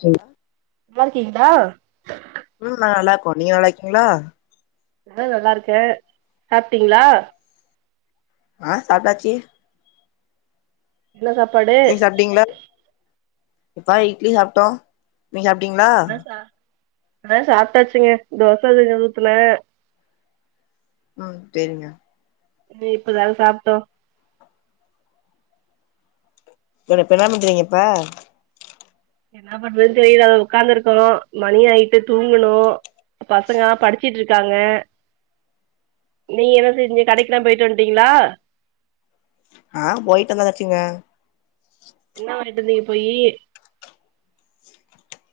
சொல் நலாருக்கீங்ளா ம் நாங்க நல்லா இருக்கோ நீங்க நல்லாக்கீங்ளா நா நல்லா இருக்கே சாப்டீங்ளா ஆ சாப்டாச்சி என்ன சாப்பாடு நீ சாப்டீங்ளா எப்பா இட்லி சாப்டோ நீங்க சாப்டீங்ளா அதா சா அதா சாப்டாச்சுங்க தோச கொஞ்சோ ஊத்துனே ம் செரிங்க வந்து இப்பதா சாப்ட்டோ சரி இப்ப என்ன பண்ரிங்க இப்ப என்ன பண்றது தெரியல அதா உக்காந்துருக்கோ மணி ஆய்ட்டு தூங்கணு பசங்க படிச்சிட்ருக்காங்க நீ என்ன செஞ்சிங் கடைக்லா போய்ட்டு வந்ட்டீங்களா ஆ போய்ட்டு வந்ததாச்சுங்க என்ன வாய்ண்ட்டு வந்தீய போயி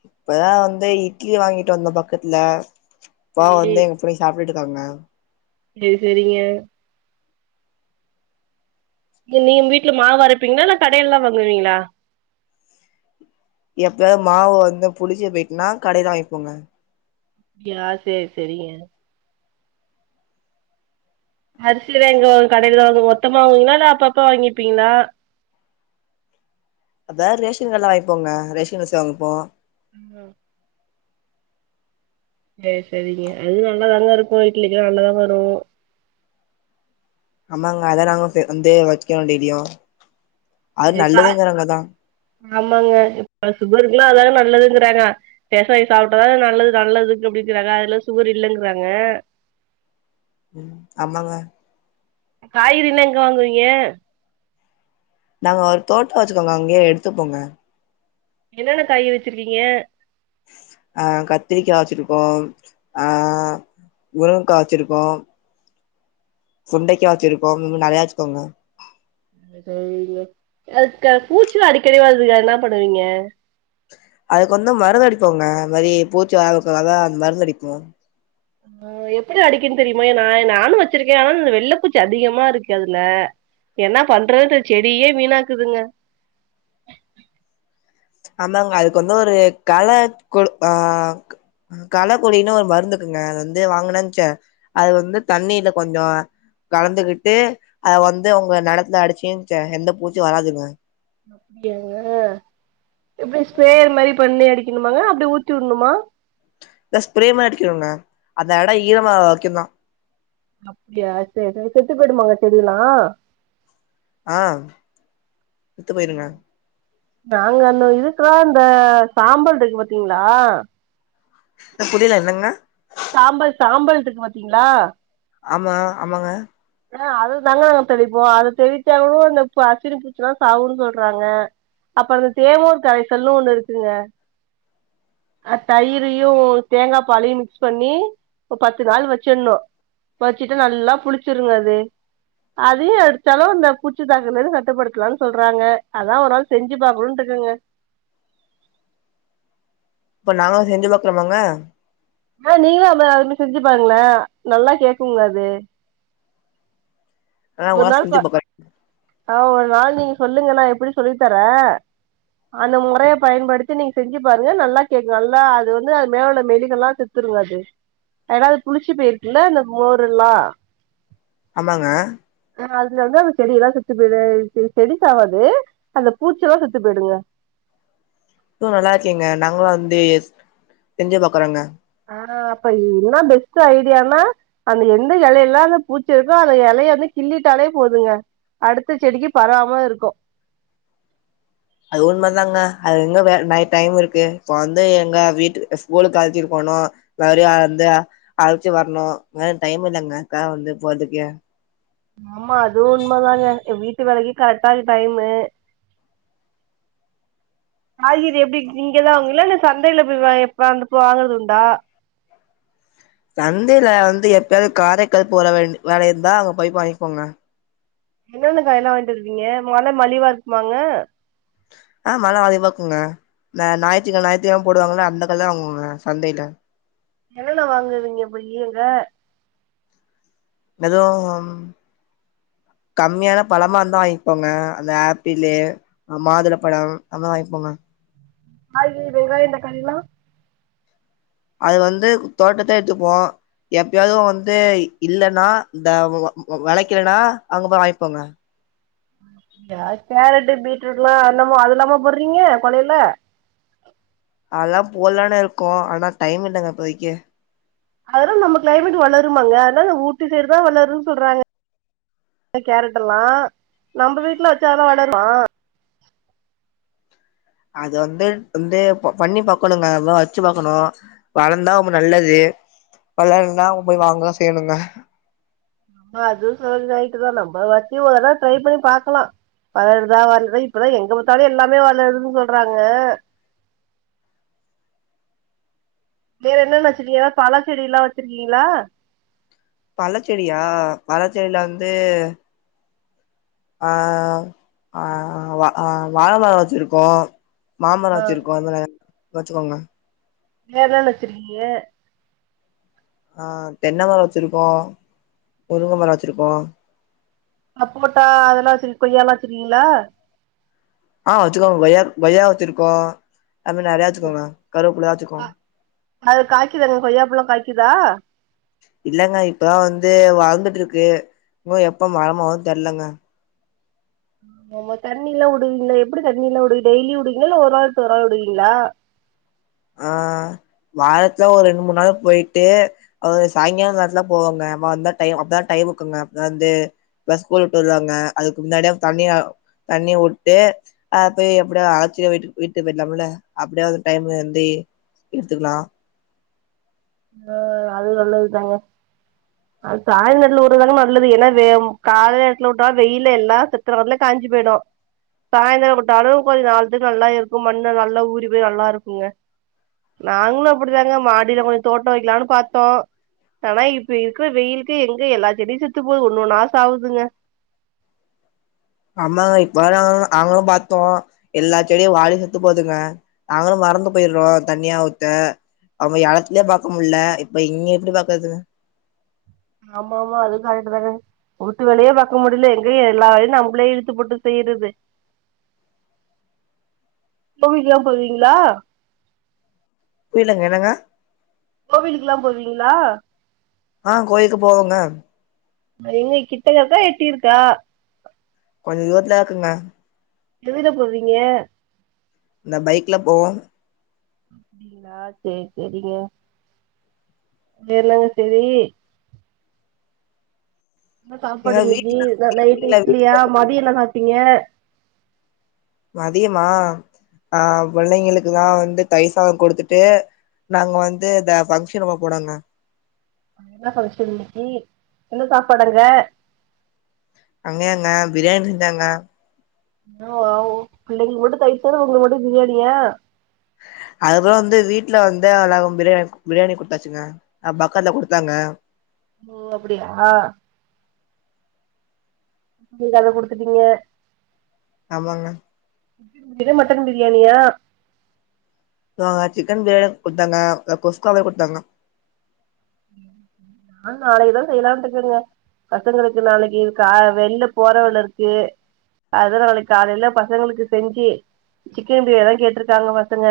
இப்பதா வந்து இட்லி வாங்கிட்டு வந்தே பக்கத்துல இப்பதா சரி வந்தே ப்டி சாப்டுட்டுக்காங்க செரி செரிங்க இங் நீ வீட்ல மாவரப்பீங்ளா இல்ல கடைல்தா வாங்குவீங்ளா எப்பயாது மாவு வந்து புளிச்சு பேட்னா கடைல வாங்கிப்போங்க யா சேரி சரிங்க அரிசிலா எங்க வாங் கடையில தா வாங்க மொத்தமா வாங்குவீங்ளா இல்ல அப்ப அப்ப வாங்கிப்பீங்ளா அதா ரேஷன் கட்ல வாங்கிப்போங்க ரேஷன் அரிசி வாங்கப்போ ஆ சேரி சரிங்க அதுவு நல்லாதாங்க இருக்கு இட்லிக்கு நல்லா வரு ஆமாங்க அதா நாங்க வந்து வைக்கோ டெய்லியு அது [unintelligible] நல்லதுங்கறாங்கதா ஆமாங்க இப்ப சுகருக்ளா அதான நல்லதுங்குறாங்க ரேஷன் அரிசி சாப்ட்டாதா நல்லது நல்லதுங்கு அப்டிங்குறாங்க அதுல சுகர் இல்லங்றாங்க ம் ஆமாங்க காய்கறினா எங்க வாங்குவீங்க நாங்க ஒரு தோட்டோ வச்சுக்கோங்க அங்கேயே எடுத்துப்போங்க என்னென்ன காய்கறி வச்சிருகீங்க அ கத்ரிக்கா வச்சிருக்கோ அ முருங்கா வச்சிருக்கோ சுண்டைக்கா வச்சிருக்கோ இன்னு நெறையா வச்சுக்கோங்க அதுக்க பூச்சு அடிக்கடி வருதுங்க என்ன பண்ணுவீங்க அதுக்கு வந்த மருந்து அடிப்போங்க இந்த மாரி பூச்சி வாரக்குல்லாத மருந்தடிப்போ ஆ எப்டி அடிக்கனு தெரியுமா நா நானு வச்சிருக்கே ஆனா இந்த வெள்ளப்பூச்சி அதிகமா இருக்கு அதுல என்ன பண்றது செடியே வீணாக்குதுங்க அந்தாங்க அதுக்கு வந்து ஒரு கள குழு ஆ‌க் களக்கொள்ளினு ஒரு மருந்துக்குங்க அது வந்து வாங்கனூன்ச்சே அது வந்து தண்ணில கொஞ்சோ கலந்துகிட்டு அத வந்து உங்க நெலத்துல அடிச்சிங்க வச்சு எந்த பூச்சு வராதுங்க அப்டியாங்க எப்டி ஸ்பேரயர் மாரி பண்ணி அடிக்கணுமாங்க அப்டி ஊத்தி உட்ணுமா த ஸ்ப்ரே மா அடிக்கணுங்க அந்த இடம் ஈரமா வைக்கந்தா அப்டியா சரி சரி செத்து போயடுமாங்க செடியெல்லா ஆ செத்து போயிருங்க நாங்க அந்த இதுக்குலா இந்த சாம்பல்ருக்கு பாத்தீங்களா த புரியல என்னங்க சாம்பல் சாம்பல்ருக்கு பாத்தீங்ளா ஆமா ஆமாங்க அ அது தாங்க நாங்க தெளிப்போ அத தெளிச்சா கூம் இந்த பசினி பூச்சல்லா சாகுன்னு சொல்றாங்க அப்புற இந்த தேவோர் கரைசல் னு ஒண்ணு இருக்குங்க அ தயிருயு தேங்காப்பாலையு மிக்ஸ் பண்ணி ஒ பத்து நாள் வச்சிடணு வச்சுட்டா நல்லா புளிச்சிருங்க அது அதையு அடிச்சாளு இந்த பூச்சித்தாக்குதல் கட்டுப்படுத்தலானு சொல்றாங்க அதா ஒரு நாள் செஞ்சு பாக்கணுன்ட்டு இருக்குங்க இப்ப நாங்களு செஞ்சு பாக்லாமாங்க அ நீங்களு அதுமா அது செஞ்சுப்பாருங்களே நல்லா கேக்குங்க அது ஆ ஒரு உங்களா நாள் செஞ்சு பா பாக்குறோ ஆ ஒரு நாள் நீங்க சொல்லுங்க நான் எப்படின் சொல்லி தரே அந்த மொறய பயன்படுத்தி நீங்க செஞ்சு பாருங்க நல்லா கேக்கு நல்லா அது வந்து அ மேல உள்ள மெலிக எல்லா செத் துருங்கது ஏனா அது புளிச்சு போயிருக்குல்ல இந்த மோரல்லா ஆமாங்க ஆ அதனாலந்து அந்த செடிய எல்லா செத்து போயிடு செடி சாவாது அந்த பூச்சி எல்லா செத்து போயிடுங்க து நல்லா இருக்கேங்க நாங்களு வந்து செஞ்சு பாக்குறோங்க ஆ அப்ப என்ன பெஸ்ட் ஐடியானா அந்த எந்த இலையெல்லா அந்த பூச்சிருக்கோ அந்த இலைய வந்து கிள்ளிட்டாலே போதுங்க அடுத்த செடிக்கு பரவாம இருக்கு அது உண்மத தாங்க அது எங்க வே நை டைம் இருக்கு இப்போ வந்து எங்க வீட்டு ஸ்கூலுக்கழச்சிட்டு போணு மர்டியு வந்து அழச்சு வரணு டைம் இல்லைங்க காக வந்து போறதுக்கு ஆமா அதுவு உண்ம தாங்க வீட்டு வேலைக்கு கரெக்டாருக்கு டைமு காய்கறி எப்டி இங்கதா வாங்குவீளா இல்ல சந்தைல போய் அந்தப்ப வாங்கறது உண்டா சந்தைல வந்து எப்பயாவது காரைக்கால் போற வேண் வேலஇருந்தா அங்க போய் வாங்கிக்வோங்க என்னென்ன காயெல்லா வாங்கிட்டு வந்துருக்கிங்க நல்ல மலிவா இருக்குமாங்க அ நல்ல மலிவாக்குங்க அ ஞாயித்துக்க ஞாயித்துகிழம் போடுவாங்ளா அந்த கல்ல வாங்குவோங்க சந்தைல என்னென்ன வாங்குவீங்க போயி அங்க எதோ ம் கம்மியான பழமா இருந்தா வாங்கிப்போங்க அந்த அப்பிளு அ மாதுளம்பழம் அதல்லா வாங்கிப்போங்க காயி வெங்காய தக்காளில்லா அது வந்து தோட்டத்தே எடுத்துப்போ எப்பயாது வந்து இல்லைன்னா இந்த விளைக்கலனா அங்க போய் வாங்கிப்போங்க கேரட்டு பீட்ரூட்டு லா இன்னமு அதுலாமா போடுறீங்க கொல்லைல அதல்லா போட்லானு இருக்கோ ஆனா டைம் இல்லங்க இப்போதைக்கு அதெல்லா நம்ம கிளைமேட்டுக் வளருமாங்க அதனா ஊட்டி சைடு தா வளரும்னு சொல்றாங்க கேரட் எல்லா நம்ப வீட்ல வச்சா அதுலா வளருமா அது வந்து வந்து பண்ணி பாக்கணுங்க எல்லா வெச்சு பாக்கணு வளந்தா நல்லது வளலனா போய் வாங்கதா செய்யணுங்க அதுவு சொல் நைட்டுதா நம்ம வெச்சி ஒரு தடவ ட்ரை பண்ணி பாக்கலா வளருதா வருதா இப்பதா எங்க பாத்தாலு எல்லாமே வளருதுன்னு சொல்றாங்க வேற என்னென்ன வெச்சிருக்கிங்க ஏதா பழ செடி எல்லா வெச்சிருக்கிங்களா பழ செடியா பழ செடில வந்து ஆ ஆ வா வாழமர வெச்சிருக்கோ மாமர ஆ வெச்சிருக்கோ அதுல வெச்சுக்கோங்க வேறென்ன வெச்சிருக்கிங்க ஆ தென்னைமர வெச்சுருக்கோ முருங்கமர வச்சுருக்கோ சப்போட்டா அதெல்லா சரி கொய்யாலா வெச்சிருக்கிங்களா ஆ வெச்சுக்கோ கொயா கொயா வெச்சிருக்கோ அப்ப நெறையா வெச்சுக்கோங்க கருவேப்பிளாச்சுக்கு அ அது காய்க்குதாங்க கொய்யாப்பழோ காய்க்குதா இல்லங்க இப்பதா வந்து வளந்துட்டு இருக்கு இன்னு எப்ப மரமாவு தெர்லங்க ஆமா தண்ணில்லா உடுவிங்ளா எப்படி தண்ணி எல்லா உடுவிங்க டெய்லி உடுவிங்ளா இல்ல ஒரு நாள் விட்டு ஒரு நாள் உடுவிங்ளா ஆ வாரத்துல ஒரு ரெண்டு மூணு நாள் போயிட்டு அவுங்க சாயங்கால நேரந்தா போவாங்க அதா டைம் அப்பதா டைமுக்குங்க அப்தா வந்து எல்லா ஸ்கூல் விட்டு வருவாங்க அதுக்கு முன்னாடியே தண்ணியா தண்ணி உட்டு அ போய் அப்படியோ அழச்சுட்டு வீட்டு வீட்டுக் போயிடலாம்ல அப்படியாது டைமு அதே எடுத்துக்கலா ஆ அது நல்லதுதாங்க அது சாயந்தரல உடறதாங்க நல்லது ஏன்னா வேவு கால நேரத்துல உட்டா வெயில எல்லா செத்தத்துரல காஞ்சி போயிடு சாயந்தர உட்டாலு கொஞ்ச நாள்த்துக்கு நல்லா இருக்கு மண்ல நல்லா ஊறி போய் நல்லாருக்குங்க நாங்களு அப்படிதாங்க மாடியில கொஞ்ச தோட்ட வெக்கலானு பாத்தோ ஆனா இப்ப இருக்கிற வெயிலுக்கு எங்க எல்லா செடியு செத்து போது ஒன்னொண்ணா சாகுதுங்க ஆமாங்க இப்பதா நாங்களு பாத்தோ எல்லா செடியு வாடி செத்து போதுங்க நாங்களு மறந்து போயர்றோ தண்ணியா ஊத்த அவங்க எலத்துலயே பாக்க முடில இப்ப இங்க எப்படி பாக்குறதுங்க ஆமாமா அதுவு கரெட்டு தாங்க ஊட்டு வேலையே பாக்க முடில எங்க எல்லா வேலையு நம்மளே இழுத்து போட்டு செய்யறது கோவிலுக்கெல்லாம் போவிங்ளா புரிலங்க என்னங்க கோவிலுக்கெல்லாம் போவிங்ளா ஆ கோயிலுக்கு போவங்க எங்க கிட்ட இருக்கா எட்டி இருக்கா கொஞ்ச தூரத்துலதா இருக்குங்க எதுல போவிங்க இந்த பைக்ல போவோ அப்டிங்ளா சேரி சேரிங்க தெர்லங்க செரி என்ன எங்க சாப்பாடு வீட்ல இன்னிக்கு நைட் வீட்ல இட்லியா வீட்ல மதிய என்ன சாப்டிங்க மதியமா அ புள்ளைங்களுக்குலா வந்து தயிர் சாத குடுத்துட்டு நாங்க வந்து இத ஃபங்க்ஷனப்ப போடுவங்க என்ன ஃபங்கஷன் இன்னிக்கி என்ன சாப்பாடு அங்க அங்கயாங்க பிரியாணி செஞ்சாங்க ஆ ஓ பிள்ளைங்களுக்கு மட்டு தயிர் சோறு உங்களுக்கு மட்டு பிரியாணியா அதுக்கப்புற வந்து வீட்ல வந்த எல்லாக்கு பிரியாணி பிரியாணி குடுத்தாச்சுங்க அ பக்கால குடுத்தாங்க ஓ அப்படியா நீங்க அத குடுத்துட்டீங்க ஆமாங்க பிரியான் மட்டன் பிரியாணியா ஏ அவுங்க சிக்கன் பிரியாணி குட்த்தாங்க இதுல குஸ்கா வேற குடுத்தாங்க ம் [inaudible] ஆ நாளைக்கு தா செய்லான்ட்டு இக்கறங்க பசங்களுக்கு நாளைக்கு கா வெளில போற வேல இருக்கு அதுதா நாளைக் காலையில பசங்களுக்கு செஞ்சி சிக்கன் பிரியாணி தா கேட்டிருக்காங்க பசங்க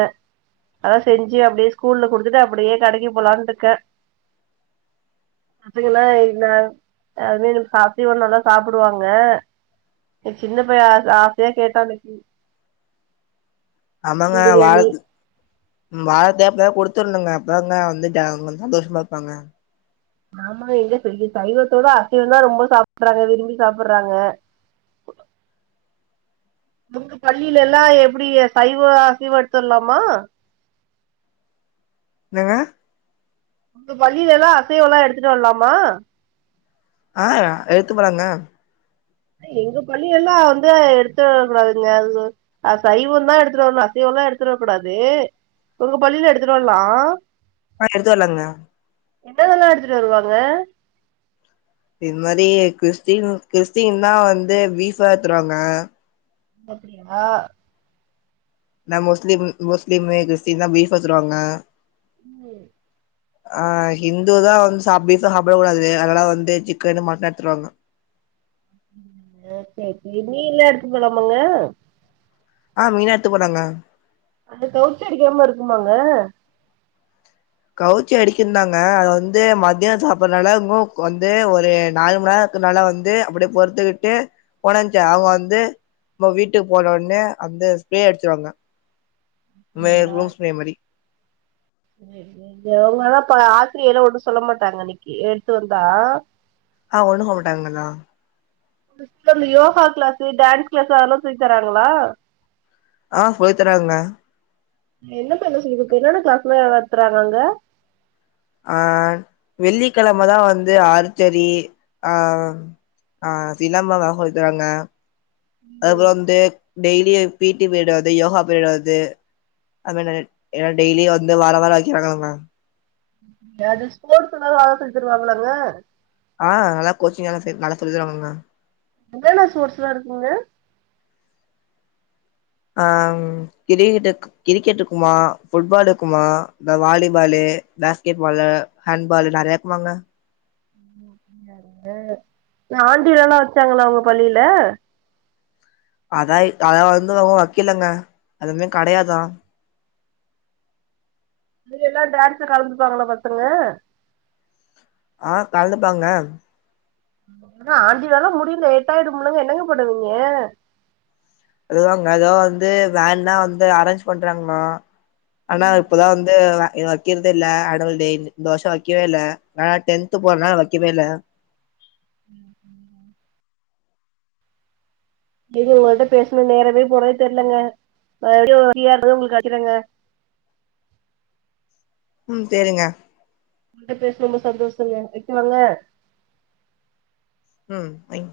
அதா செஞ்சி அப்டியே ஸ்கூல்ல குடுத்துட்டு அப்டியே கடைக்கு போலான்ட்டுக்க பாத்திங்களா இந்த அதே இதுங்க பசி வந்தா நல்லா சாப்டுவாங்க எ சின்ன பைய ஆச ஆசையா கேட்டான் வச்சி ஆமாங்க வாழ் பிரியாணி வாழத்த அப்பனா குடுத்துர்னுங்க அப்ப தாங்க வந்துட்ட சந்தோஷமா இருப்பாங்க ஆமா எங்க செய்ய சைவத்தோட அசைவந்தா ரொம்ப சாப்புறாங்க விரும்பி சாப்புறாங்க புட்லா உங்க பள்ளிலல்லா எப்டி சைவ அசைவ எடுத்து வர்லாமா என்னங்க உங்க பள்ளிலல்லா அசைவல்லா எடுத்துட்டு வர்லாமா அ எடுத்து போலாங்க எங்க பள்ளி எல்லா வந்து அத எடுத்து வரக்கூடாதுங்க எதுவு அ சைவந்தா எடுத்துட்டு வரணு அசைவல்லா எடுத்துட்டு வரக்கூடாது ஒங்க பள்ளில எடுத்துட்டு வரலா அ எடுத்து வரலாங்க என்னதெல்லா எடுத்துட்டு வருவாங்க இந் மாரி கிறிஸ்டின் கிறிஸ்டின்லா வந்து பீஃபா எத்துருவாங்க அப்பிடியா நா முஸ்லீம் முஸ்லீமு கிறிஸ்டின்தா பீஃப் எத்துருவாங்க ம் அ ஹிந்துதா வந்து சாப் பீஃப்லா சாப்ட கூடாது அதனால வந்து சிக்கனு மட்டன் எடுத்துருவாங்க ம் அ செரி செரி மீன்லா எடுத்துப் போலாமாங்க அ மீனா எட்த்து போலாங்க அது கவுச்சி அடிக்கிற மார்ருக்குமாங்க கவுச்சி அடிக்குந்தாங்க அத வந்து மதிய சாப்புற்னால உணவுக் வந்து ஒரு நாலு மண்நேரோ க்கு நால வந்து அப்டியே பொறுத்துக்கிட்டு ஒனஞ்ச அவுங்க வந்து நம்ப வீட்டுக்கு போனோன்னே அந்த ஸ்பேரே அடிச்சுவாங்க மே அப்டியா ரூம்ஸ்பேரே மாரி ஒங்களல்லா பல ஆசிரியெல்ல ஒன்னு சொல்ல மாட்டாங்க அன்னைக்கி எடுத்துட்டு வந்தா அ ஒண்ணு சொல்ல மாட்டாங்கல்லா லிஸ்ட்ல இந்த யோகா க்ளாஸு டான்ஸ் க்ளாஸு அதெல்லா சொல்லி தராங்களா அ சொல்லி தராங்க என்ன பண்ண சொல்லிக்குத்து என்னென்ன கிளாஸ்லா நட்த்துறாங்க அங்க ஆ வெள்ளிக்கெழமதா வந்து ஆருச்சரி ஆ அ சிலம்பொதா சொல்லித்தராங்க ம், அப்புறோ வந்து டெய்லியு பீட்டி பீரிடு வர்து யோகா பீரிடு வர்து அப்புறு என்னது எனா டெய்லி வந்து வாரோ வாரோ வக்கிறாங்களா எதாது ஸ்போட்ஸுலா நல்லா சொல்லி தருவாங்கலாங்க ஆ நல்லா கோச்சிங்கலா சேத் நல்லா சொல்லி தருவங்க என்னென்ன ஸ்போட்ஸுலா இருக்குங்க ஆங் கிரிகிடெக்கு கிரிக்கெட்ருக்குமா ஃபுட்பால் இர்க்குமா இந்த வாலிபாலு பாஸ்கெட் பாலு ஹேன்பாலு நெறையா இர்க்குமாங்க எத்தின் நேரோ அ ஆண்டுவிழாலா வச்சாங்களா உங்க பள்ளில அதா அத வந்து உன்னு வைக்கிலங்க அதுவந்து கெடையாதா இதுலெல்லா டான்ஸ்ல கலந்துப்பாங்களா பசங்க ஆ கல்ந்துப்பாங்க அப்டினா ஆண்டுவிழாலா முடிய லேட்டாய்டுமுலங்க என்னங்க பண்ணுவீங்க அதுதாங்க எதோ வந்து வேன்லா வந்து அரேஞ்ச் பண்றாங்ளா ஆனா இப்பதா வந்து இவ இவன் வக்கிற்தில்ல ஆணுவல்டேனு இந்த வர்ஷோ வைக்கவேல்ல வேணா டென்த்து போற்னால வக்கவேல்ல ம் ம் ம் இது உங்கள்ட்ட பேஸ்னா நேரமே போறதே தெர்லங்க நா என்னைக்கு ஒருநா ஃபிரீயா இருந்தா உங்ளுக் அடிக்கிறங்க ம் சேரிங்க உங்ட்ட பேசி ரொம்ப சந்தோஷங்க வக்குவாங்க ம் வைங்